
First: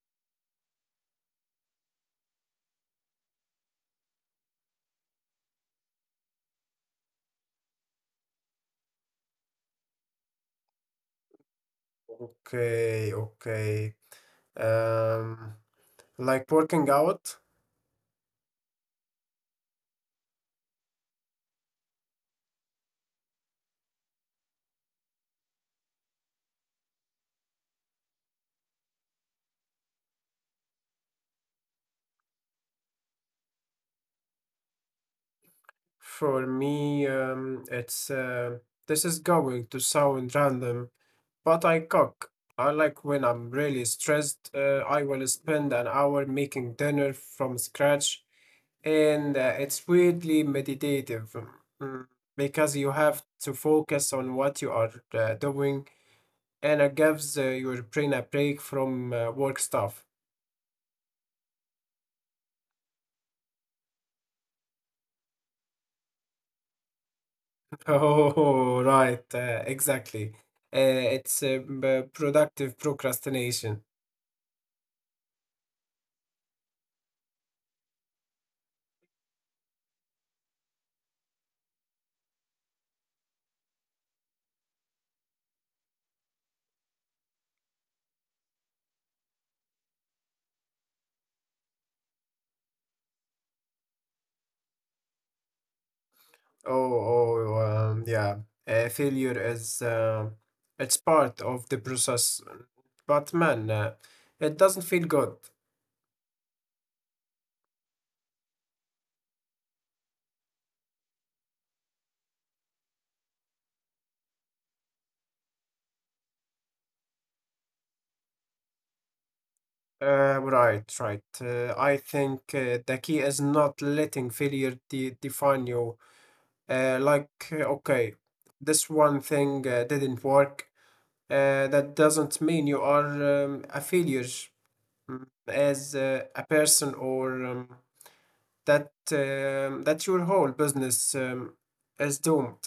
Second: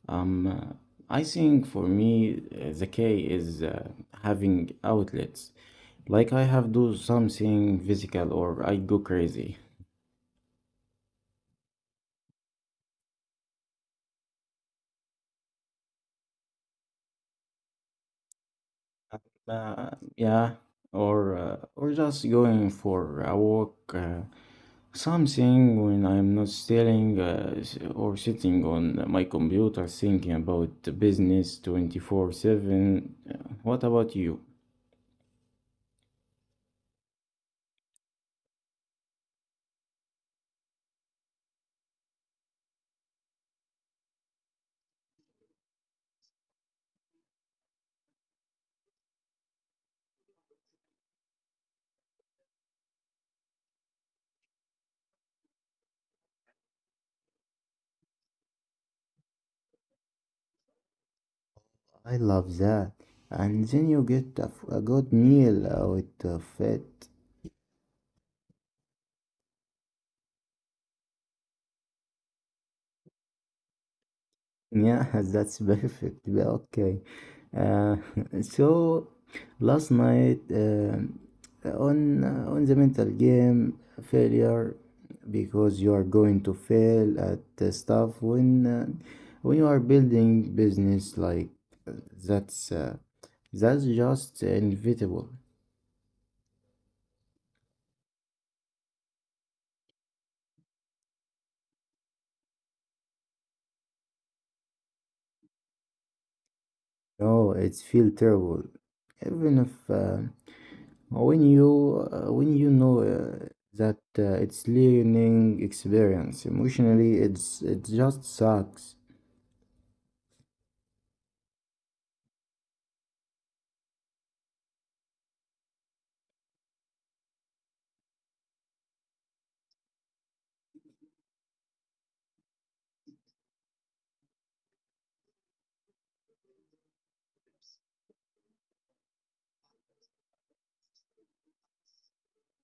Speaker 1: Um, uh, I think for me, the key is having outlets. Like I have do something physical or I go crazy.
Speaker 2: Okay, okay. Um, like working out.
Speaker 1: Uh, yeah, or just going for a walk, something when I'm not staring or sitting on my computer thinking about the business 24/7. What about you?
Speaker 2: For me, it's this is going to sound random, but I cook. I like when I'm really stressed. I will spend an hour making dinner from scratch, and it's weirdly meditative, mm, because you have to focus on what you are doing, and it gives your brain a break from work stuff.
Speaker 1: I love that. And then you get a good meal out of it.
Speaker 2: Oh, right, exactly. It's productive procrastination.
Speaker 1: Yeah, [LAUGHS] that's perfect. Yeah, okay. Uh, [LAUGHS] so last night on the mental game, failure, because you are going to fail at the stuff when you are building business, like uh, that's uh, that's just inevitable.
Speaker 2: Oh, oh, yeah. Failure is it's part of the process, but man, it doesn't feel good.
Speaker 1: No, it feel terrible. Even if when you when you know that it's learning experience emotionally, it just sucks.
Speaker 2: Right, right. I think the key is not letting failure de define you. Like, okay, this one thing didn't work. That doesn't mean you are a failure, as a person, or that your whole business is doomed.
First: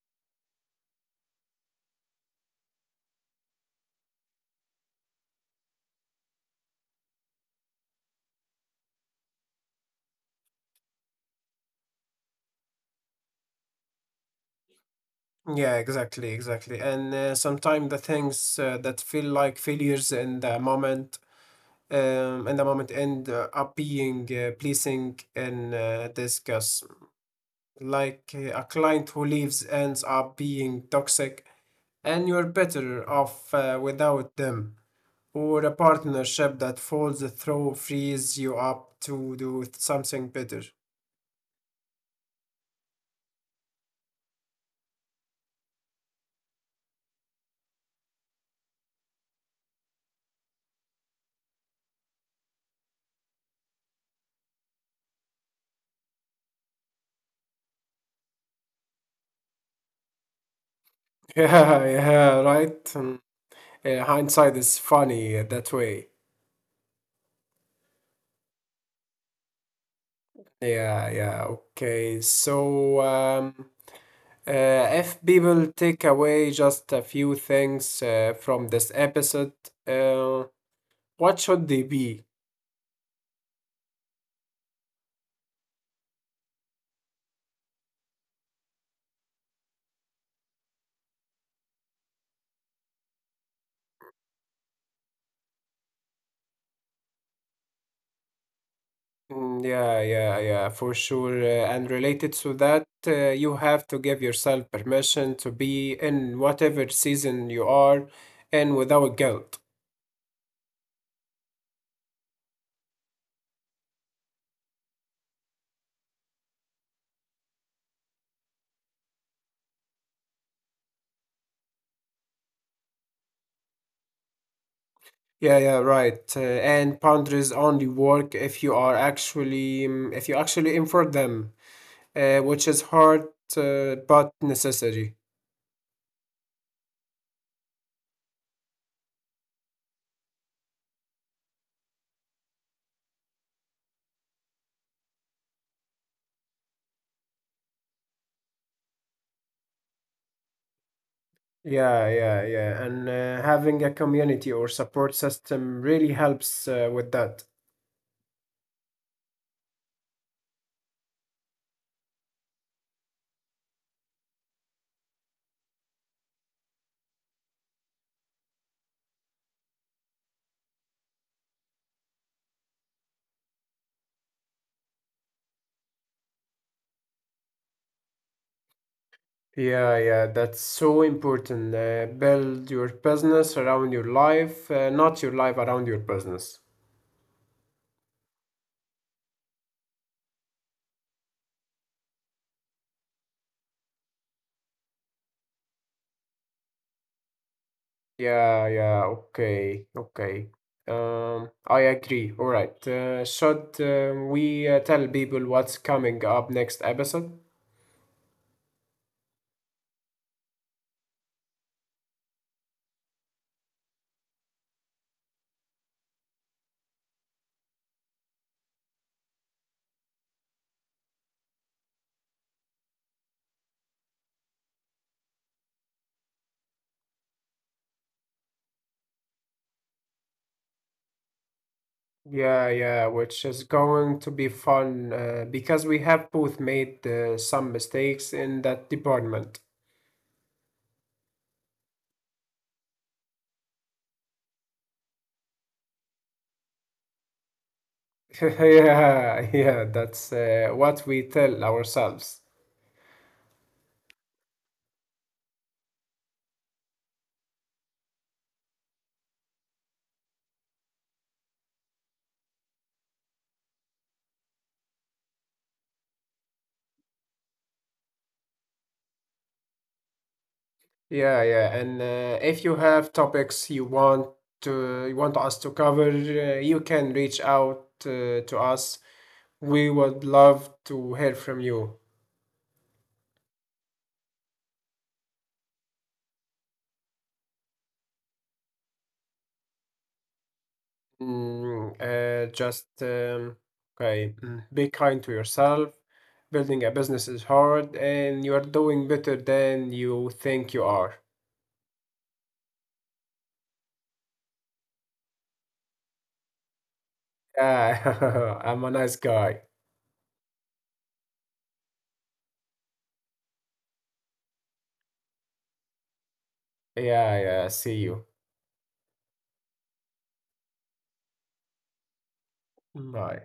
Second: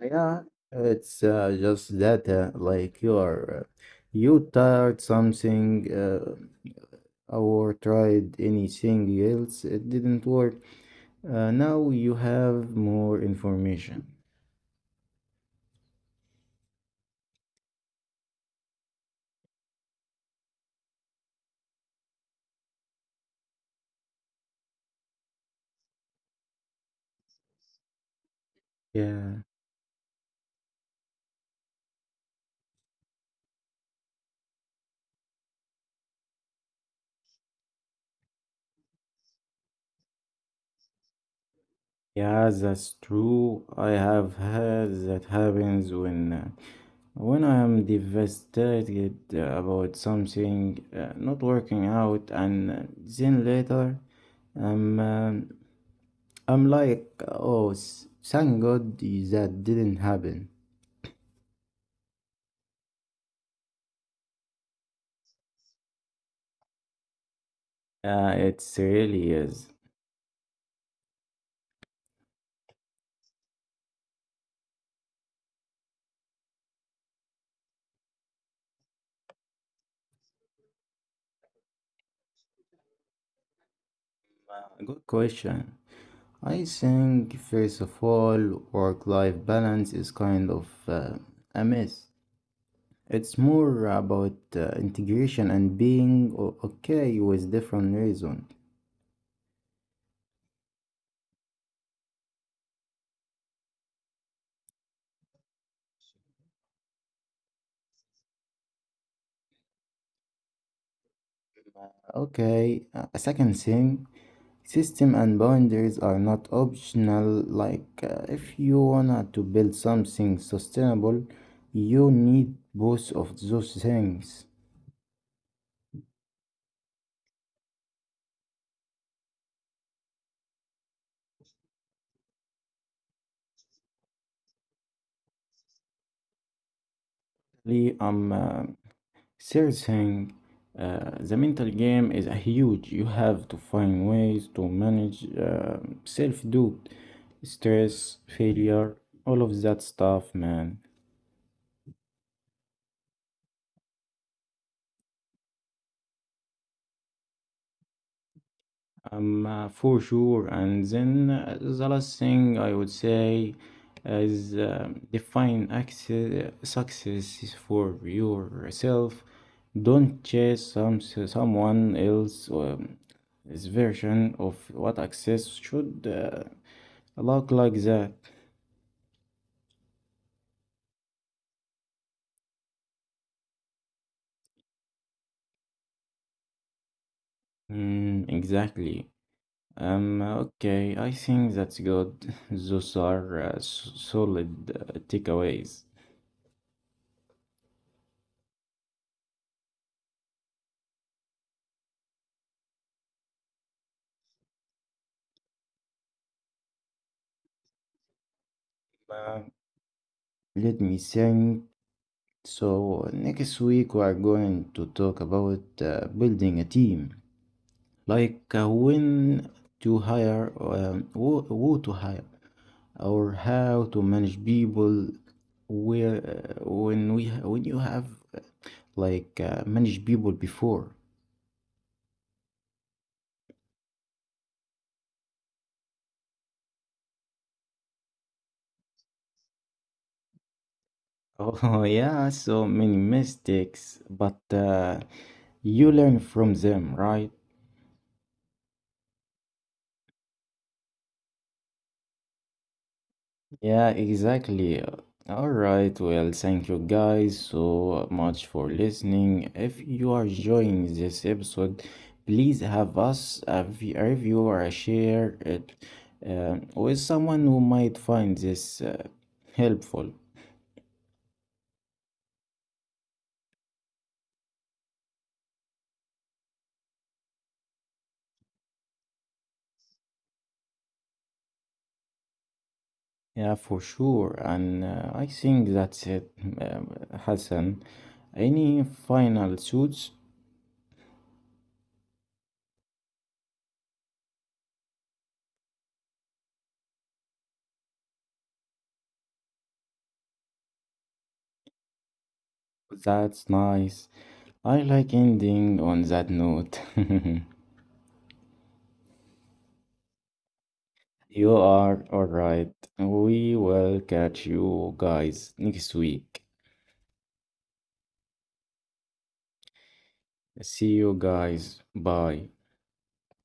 Speaker 1: Yeah, it's just that like you are you tried something or tried anything else, it didn't work. Now you have more information.
Speaker 2: Yeah, exactly, exactly. And sometimes the things that feel like failures in the moment, end up being pleasing and disgust. Like a client who
Speaker 1: Yeah.
Speaker 2: leaves ends up being toxic, and you're better off without them. Or a partnership that falls through frees you up to do something better.
Speaker 1: Yeah, that's true. I have heard that happens when I am devastated about something not working out, and then later I'm um, I'm like, oh, thank God that didn't happen.
Speaker 2: [LAUGHS] Yeah, yeah, right. Yeah, hindsight is funny that way.
Speaker 1: It really is.
Speaker 2: Yeah, yeah, okay. So, uh, if people take away just a few things from this episode, uh, what should they be?
Speaker 1: Good question. I think first of all, work-life balance is kind of a mess. It's more about integration and being okay with different reasons.
Speaker 2: Mm, yeah, yeah, yeah, for sure. And related to that, you have to give yourself permission to be in whatever season you are in without guilt.
Speaker 1: Okay, a second thing, system and boundaries are not optional. Like, if you wanna to build something sustainable, you need both of those things.
Speaker 2: Yeah, yeah, right. And boundaries only work if you actually enforce them, which is hard but necessary.
Speaker 1: Really, I'm Third, the mental game is a huge. You have to find ways to manage self-doubt, stress, failure, all of that stuff, man.
Speaker 2: Yeah, yeah, yeah. And having a community or support system really helps with that.
Speaker 1: For sure. And then the last thing I would say is define access, success for yourself. Don't chase someone else his version of what access should. Uh, A lot like that.
Speaker 2: Yeah, yeah, that's so important. Build your business around your life, not your life around your business.
Speaker 1: Mm, exactly. Okay, I think that's good. [LAUGHS] Those are solid takeaways.
Speaker 2: Yeah, yeah, okay, okay. I agree. All right. Should we tell people what's coming up next episode?
Speaker 1: Uh, Let me think. So, next week we are going to talk about building a team, like when to hire, who to hire, or how to manage people. Where when we when you have uh, like managed people before.
Speaker 2: Yeah, yeah, which is going to be fun because we have both made some mistakes in that department. [LAUGHS]
Speaker 1: Oh, [LAUGHS] yeah, so many mistakes, but you learn from them, right?
Speaker 2: Yeah, yeah, that's what we tell ourselves.
Speaker 1: Yeah, exactly. All right, well, thank you guys so much for listening. If you are enjoying this episode, please have us a review or a share it with someone who might find this helpful.
Speaker 2: Yeah, yeah, and if you have topics you want us to cover, you can reach out to us. We would love to hear from you.
Speaker 1: Yeah, for sure. And I think that's it, um, Hassan. Any final thoughts?
Speaker 2: Mm. Just okay, be kind to yourself. Building a business is hard, and you are doing better than you think you are.
Speaker 1: That's nice. I like ending on that note. [LAUGHS]
Speaker 2: Yeah, [LAUGHS] I'm a nice guy.
Speaker 1: You are all right. We will catch you guys next week.
Speaker 2: Yeah, yeah, see you.
Speaker 1: See you guys. Bye.
Speaker 2: Bye.